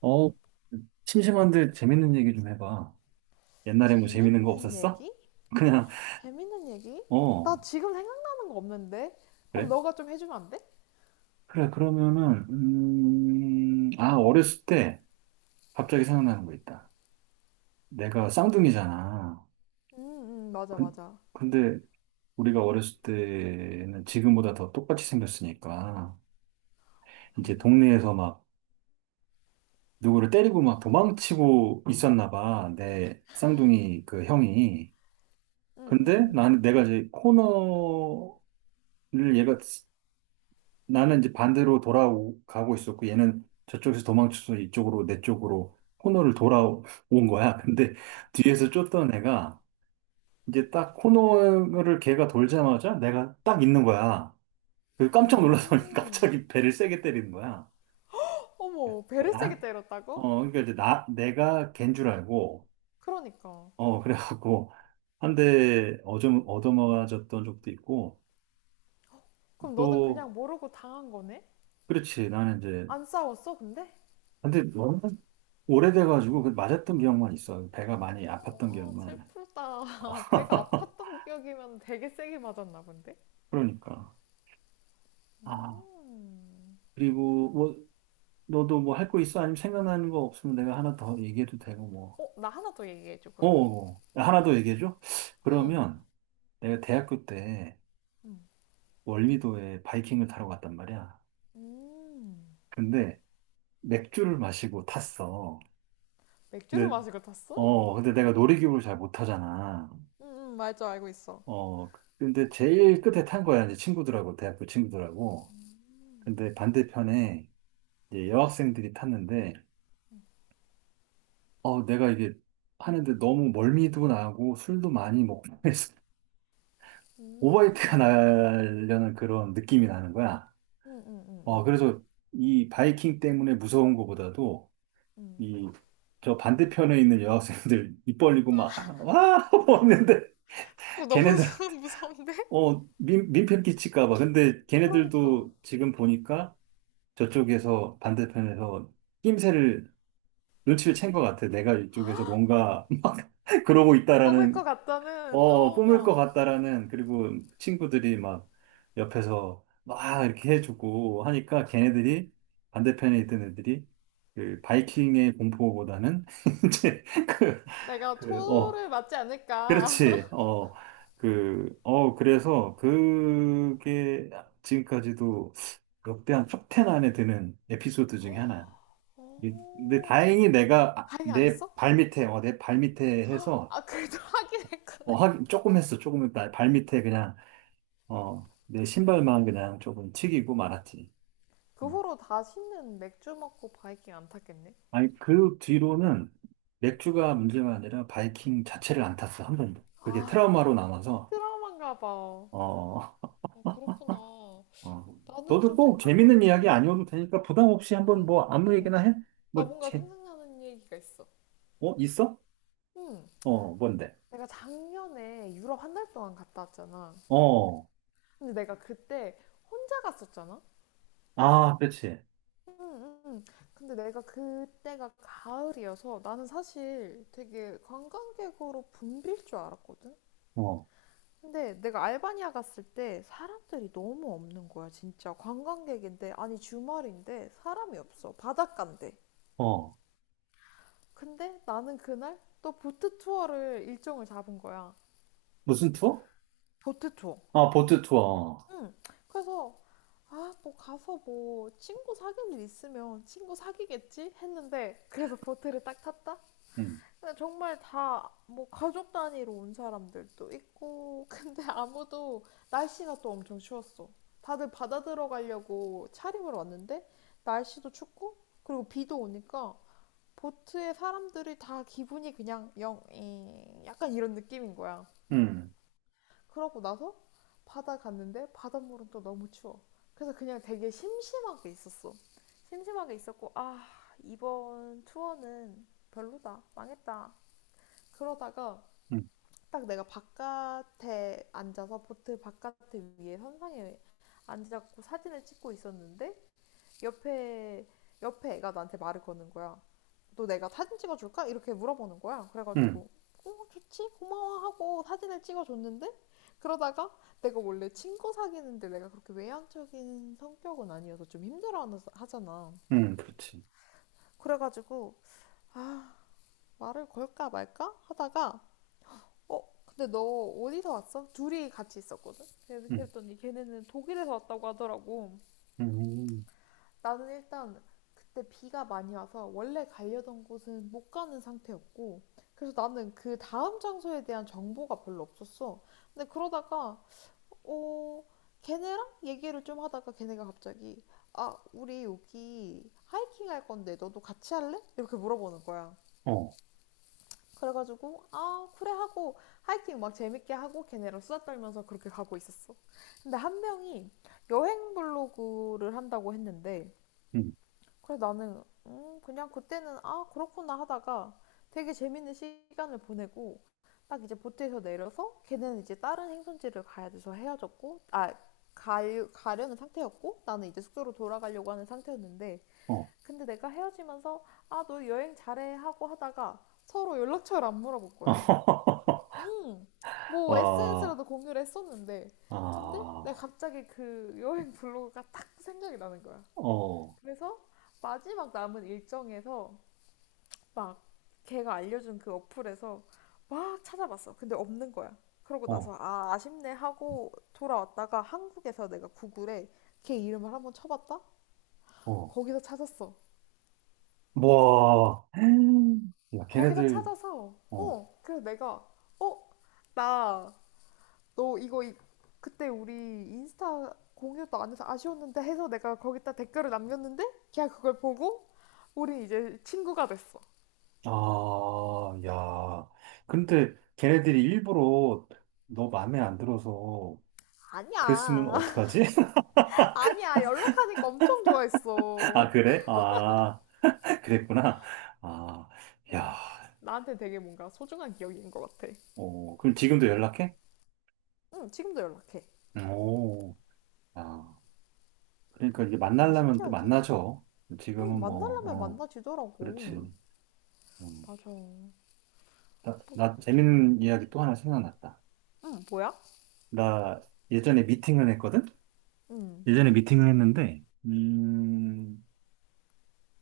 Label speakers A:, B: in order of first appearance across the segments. A: 어, 심심한데 재밌는 얘기 좀 해봐. 옛날에 뭐 재밌는 거
B: 재밌는
A: 없었어?
B: 얘기?
A: 그냥,
B: 재밌는 얘기? 나
A: 어,
B: 지금 생각나는 거 없는데? 그럼
A: 그래?
B: 너가 좀 해주면 안 돼?
A: 그래, 그러면은, 아, 어렸을 때 갑자기 생각나는 거 있다. 내가 쌍둥이잖아.
B: 응, 응, 맞아,
A: 근,
B: 맞아.
A: 근데 우리가 어렸을 때는 지금보다 더 똑같이 생겼으니까, 이제 동네에서 막 누구를 때리고 막 도망치고 있었나 봐. 내 쌍둥이 그 형이.
B: 응, 응,
A: 근데
B: 응.
A: 나는 내가 이제 코너를 얘가 나는 이제 반대로 돌아가고 있었고 얘는 저쪽에서 도망쳐서 이쪽으로 내 쪽으로 코너를 돌아온 거야. 근데 뒤에서 쫓던 애가 이제 딱 코너를 걔가 돌자마자 내가 딱 있는 거야. 그 깜짝 놀라서
B: 음.
A: 갑자기 배를 세게 때리는 거야.
B: 어머, 배를
A: 그러니까
B: 세게
A: 난,
B: 때렸다고?
A: 어, 그러니까 이제 내가 걘 줄 알고,
B: 그러니까.
A: 어, 그래갖고 한 대 얻어맞았던 적도 있고
B: 그럼 너는
A: 또
B: 그냥 모르고 당한 거네?
A: 그렇지 나는 이제
B: 안 싸웠어, 근데?
A: 근데 오래돼가지고 그 맞았던 기억만 있어요. 배가 많이 아팠던
B: 아,
A: 기억만.
B: 슬프다. 배가 아팠던 기억이면 되게 세게 맞았나 본데?
A: 그러니까. 아,
B: 음.
A: 그리고 뭐, 너도 뭐 할 거 있어? 아니면 생각나는 거 없으면 내가 하나 더 얘기해도 되고 뭐.
B: 어, 나 하나 더 얘기해줘,
A: 어,
B: 그럼.
A: 어, 어. 하나 더 얘기해줘?
B: 응.
A: 그러면 내가 대학교 때
B: 음.
A: 월미도에 바이킹을 타러 갔단 말이야.
B: 음.
A: 근데 맥주를 마시고 탔어.
B: 맥주를
A: 근데,
B: 마시고 탔어?
A: 어, 근데 내가 놀이기구를 잘 못 타잖아.
B: 응, 응, 맞아, 알고 있어.
A: 어, 근데 제일 끝에 탄 거야. 이제 친구들하고, 대학교 친구들하고. 근데 반대편에 이제 여학생들이 탔는데, 어, 내가 이게 하는데 너무 멀미도 나고 술도 많이 먹고 해서 오버히트가
B: 음,
A: 나려는 그런 느낌이 나는 거야.
B: 응응응응응 응 응,
A: 어,
B: 응.
A: 그래서 이 바이킹 때문에 무서운 것보다도
B: 응.
A: 이 저 반대편에 있는 여학생들 입 벌리고 막, 아, 와! 하고 는데
B: 그거 너무
A: 걔네들한테,
B: 무서운데?
A: 어, 민폐 끼칠까 봐. 근데
B: 그러니까.
A: 걔네들도 지금 보니까 저쪽에서 반대편에서 낌새를 눈치를 챈 것 같아. 내가 이쪽에서 뭔가 막 그러고
B: 뽑을 것
A: 있다라는,
B: 같다는,
A: 어, 뿜을
B: 어,
A: 것 같다라는, 그리고 친구들이 막 옆에서 막 이렇게 해주고 하니까 걔네들이 반대편에 있던 애들이 그 바이킹의 공포보다는 이제 그,
B: 내가
A: 그, 어,
B: 토를 맞지 않을까.
A: 그렇지. 어, 그, 어, 그래서 그게 지금까지도 역대 한 TO 안에 드는 에피소드 중에 하나야. 근데
B: 오,
A: 다행히 내가 아,
B: 바이킹 안
A: 내
B: 했어?
A: 발밑에 어, 내 발밑에 해서
B: 아, 그래도 하긴
A: 어,
B: 했구나.
A: 하긴 조금 했어 조금 했다 발밑에 그냥 어, 내 신발만 그냥 조금 튀기고 말았지
B: 그
A: 음.
B: 후로 다시는 맥주 먹고 바이킹 안 탔겠네?
A: 아니 그 뒤로는 맥주가 문제가 아니라 바이킹 자체를 안 탔어 한 번도 그게
B: 아,
A: 트라우마로 남아서
B: 트라우마인가 봐.
A: 어,
B: 아, 그렇구나.
A: 어.
B: 나는
A: 너도
B: 좀
A: 꼭 재밌는
B: 생각나는
A: 이야기
B: 게,
A: 아니어도 되니까 부담 없이 한번
B: 음,
A: 뭐 아무 얘기나
B: 음.
A: 해?
B: 나
A: 뭐
B: 뭔가
A: 제,
B: 생각나는 얘기가 있어.
A: 어 있어?
B: 음.
A: 어 뭔데?
B: 내가 작년에 유럽 한 달 동안 갔다 왔잖아.
A: 어
B: 근데 내가 그때 혼자 갔었잖아.
A: 아 그렇지
B: 응, 응, 응. 근데 내가 그때가 가을이어서 나는 사실 되게 관광객으로 붐빌 줄 알았거든.
A: 어
B: 근데 내가 알바니아 갔을 때 사람들이 너무 없는 거야, 진짜. 관광객인데, 아니 주말인데 사람이 없어. 바닷가인데.
A: 어.
B: 근데 나는 그날 또 보트 투어를 일정을 잡은 거야.
A: 무슨 투어?
B: 보트 투어.
A: 아, 보트 투어.
B: 응. 그래서 아, 뭐 가서 뭐 친구 사귈 일 있으면 친구 사귀겠지 했는데 그래서 보트를 딱 탔다.
A: 응
B: 근데 정말 다 뭐 가족 단위로 온 사람들도 있고 근데 아무도 날씨가 또 엄청 추웠어. 다들 바다 들어가려고 차림을 왔는데 날씨도 춥고 그리고 비도 오니까 보트에 사람들이 다 기분이 그냥 영, 이, 약간 이런 느낌인 거야.
A: 응
B: 그러고 나서 바다 갔는데 바닷물은 또 너무 추워. 그래서 그냥 되게 심심하게 있었어. 심심하게 있었고 아 이번 투어는 별로다 망했다. 그러다가
A: 응
B: 딱 내가 바깥에 앉아서 보트 바깥에 위에 선상에 앉아갖고 사진을 찍고 있었는데 옆에 옆에 애가 나한테 말을 거는 거야. 너 내가 사진 찍어줄까? 이렇게 물어보는 거야.
A: 응
B: 그래가지고 어 좋지 고마워 하고 사진을 찍어줬는데 그러다가 내가 원래 친구 사귀는데 내가 그렇게 외향적인 성격은 아니어서 좀 힘들어 하잖아.
A: 응 그렇지.
B: 그래가지고 아 말을 걸까 말까 하다가 어 근데 너 어디서 왔어? 둘이 같이 있었거든.
A: 응
B: 그랬더니 걔네는 독일에서 왔다고 하더라고.
A: 응
B: 나는 일단 그때 비가 많이 와서 원래 가려던 곳은 못 가는 상태였고, 그래서 나는 그 다음 장소에 대한 정보가 별로 없었어. 근데 그러다가, 어, 걔네랑 얘기를 좀 하다가 걔네가 갑자기, 아, 우리 여기 하이킹 할 건데 너도 같이 할래? 이렇게 물어보는 거야.
A: 어,
B: 그래가지고, 아, 그래 하고, 하이킹 막 재밌게 하고 걔네랑 수다 떨면서 그렇게 가고 있었어. 근데 한 명이 여행 블로그를 한다고 했는데,
A: 응
B: 그래서 나는 그냥 그때는 아 그렇구나 하다가 되게 재밌는 시간을 보내고 딱 이제 보트에서 내려서 걔는 이제 다른 행선지를 가야 돼서 헤어졌고 아 가, 가려는 상태였고 나는 이제 숙소로 돌아가려고 하는 상태였는데
A: 어.
B: 근데 내가 헤어지면서 아 너 여행 잘해 하고 하다가 서로 연락처를 안 물어볼 거야. 음, 뭐
A: 와,
B: SNS라도 공유를 했었는데 근데 내가
A: 아,
B: 갑자기 그 여행 블로그가 딱 생각이 나는 거야.
A: 어,
B: 그래서 마지막 남은 일정에서 막 걔가 알려준 그 어플에서 막 찾아봤어. 근데 없는 거야. 그러고 나서
A: 어,
B: 아, 아쉽네 하고 돌아왔다가 한국에서 내가 구글에 걔 이름을 한번 쳐봤다?
A: 어.
B: 거기서 찾았어.
A: 와, 야,
B: 거기서
A: 걔네들,
B: 찾아서
A: 어,
B: 어, 그래서 내가 어, 나 너 이거 그때 우리 인스타 공유도 안 해서 아쉬웠는데 해서 내가 거기다 댓글을 남겼는데 걔가 그걸 보고 우린 이제 친구가 됐어.
A: 아, 야. 근데 걔네들이 일부러 너 마음에 안 들어서 그랬으면
B: 아니야.
A: 어떡하지?
B: 아니야, 연락하니까 엄청
A: 아,
B: 좋아했어.
A: 그래? 아, 그랬구나. 아, 야,
B: 응. 나한테 되게 뭔가 소중한 기억인 것 같아.
A: 어, 그럼 지금도 연락해?
B: 응, 지금도 연락해.
A: 오, 아, 그러니까 이게
B: 되게
A: 만나려면 또
B: 신기하지?
A: 만나죠.
B: 응,
A: 지금은 뭐,
B: 만나려면
A: 어, 그렇지.
B: 만나지더라고.
A: 음.
B: 맞아. 뭐
A: 나
B: 자꾸 지
A: 재밌는 이야기 또 하나 생각났다.
B: 응, 뭐야?
A: 나 예전에 미팅을 했거든?
B: 응,
A: 예전에 미팅을 했는데,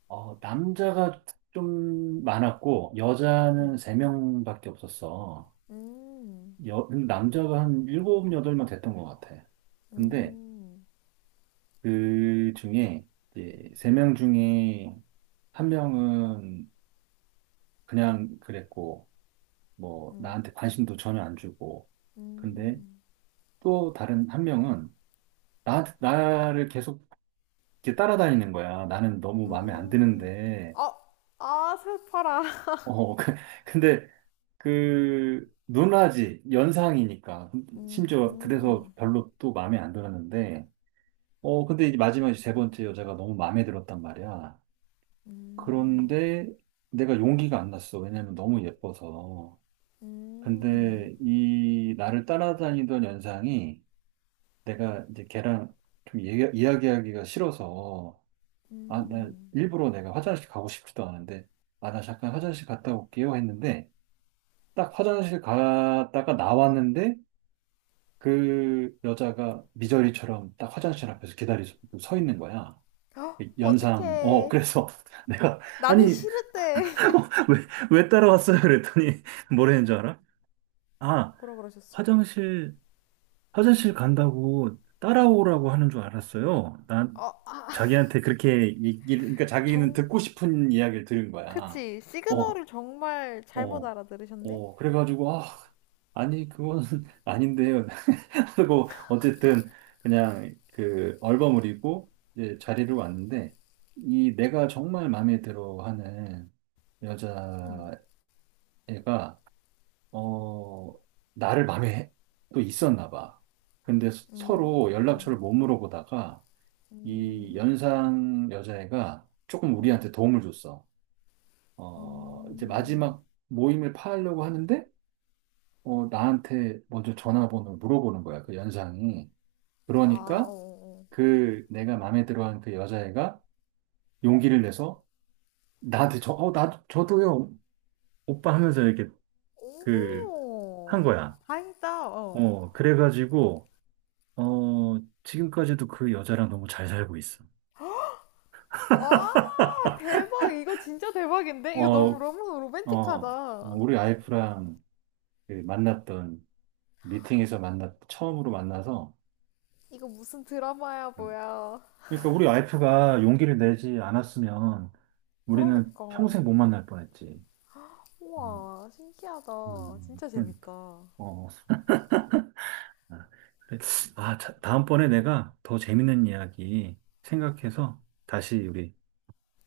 A: 어, 남자가 좀 많았고, 여자는
B: 응.
A: 세명밖에 없었어.
B: 음,
A: 여, 남자가 한 일곱 여덟 명 됐던 것 같아. 근데
B: 음,
A: 그 중에, 이제 3명 중에 한 명은 그냥 그랬고, 뭐,
B: 음,
A: 나한테 관심도 전혀 안 주고. 근데
B: 음,
A: 또 다른 한 명은 나한테, 나를 계속 이렇게 따라다니는 거야. 나는 너무 마음에 안
B: 음.
A: 드는데.
B: 아, 아, 슬퍼라.
A: 어, 그- 근데 그, 누나지, 연상이니까.
B: 음,
A: 심지어 그래서
B: 음,
A: 별로 또 마음에 안 들었는데. 어, 근데 이제 마지막에 세 번째 여자가 너무 마음에 들었단 말이야.
B: 음,
A: 그런데 내가 용기가 안 났어. 왜냐면 너무 예뻐서.
B: 음.
A: 근데 이 나를 따라다니던 연상이 내가 이제 걔랑 좀 얘기, 이야기하기가 싫어서 아, 나
B: 음.
A: 일부러 내가 화장실 가고 싶지도 않은데 아, 나 잠깐 화장실 갔다 올게요 했는데 딱 화장실 갔다가 나왔는데 그 여자가 미저리처럼 딱 화장실 앞에서 기다리고 서 있는 거야.
B: 헉,
A: 연상, 어,
B: 어떡해.
A: 그래서 내가, 아니,
B: 나는 싫을 때.
A: 왜, 왜 따라왔어요? 그랬더니 뭐라는 줄 알아? 아,
B: 뭐라 그러셨어?
A: 화장실 간다고 따라오라고 하는 줄 알았어요. 난
B: 어, 아,
A: 자기한테 그렇게 얘기를, 그러니까 자기는
B: 정,
A: 듣고 싶은 이야기를 들은 거야.
B: 그치.
A: 어,
B: 시그널을 정말 잘못
A: 어,
B: 알아들으셨네?
A: 어. 그래가지고, 아, 아니, 그건 아닌데요. 하고, 어쨌든, 그냥 그 얼버무리고 이제 자리를 왔는데, 이 내가 정말 마음에 들어 하는
B: 음,
A: 여자애가 어, 나를 마음에 해- 또 있었나 봐. 근데 서로 연락처를
B: 음,
A: 못 물어보다가 이
B: 음,
A: 연상 여자애가 조금
B: 음,
A: 우리한테 도움을 줬어. 어, 이제
B: 음.
A: 마지막 모임을 파하려고 하는데, 어, 나한테 먼저 전화번호를 물어보는 거야, 그 연상이.
B: 아, 어,
A: 그러니까
B: 어, 어.
A: 그 내가 마음에 들어한 그 여자애가 용기를 내서 나한테 저, 어, 나도, 저도요, 오빠 하면서 이렇게 그, 한
B: 오,
A: 거야.
B: 다행이다, 어.
A: 어, 그래가지고, 어, 지금까지도 그 여자랑 너무 잘 살고 있어.
B: 아, 대박. 이거 진짜 대박인데? 이거 너무,
A: 어,
B: 너무
A: 어,
B: 로맨틱하다.
A: 우리 와이프랑 그 만났던 미팅에서 만났, 처음으로 만나서,
B: 이거 무슨 드라마야,
A: 음.
B: 뭐야.
A: 그러니까 우리 와이프가 용기를 내지 않았으면 우리는
B: 그러니까.
A: 평생 못 만날 뻔했지. 음,
B: 우와, 신기하다. 진짜
A: 그러니까.
B: 재밌다.
A: 어, 아, 그래. 아, 자, 다음번에 내가 더 재밌는 이야기 생각해서 다시 우리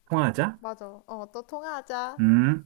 A: 통화하자.
B: 맞아. 어, 또 통화하자.
A: 음.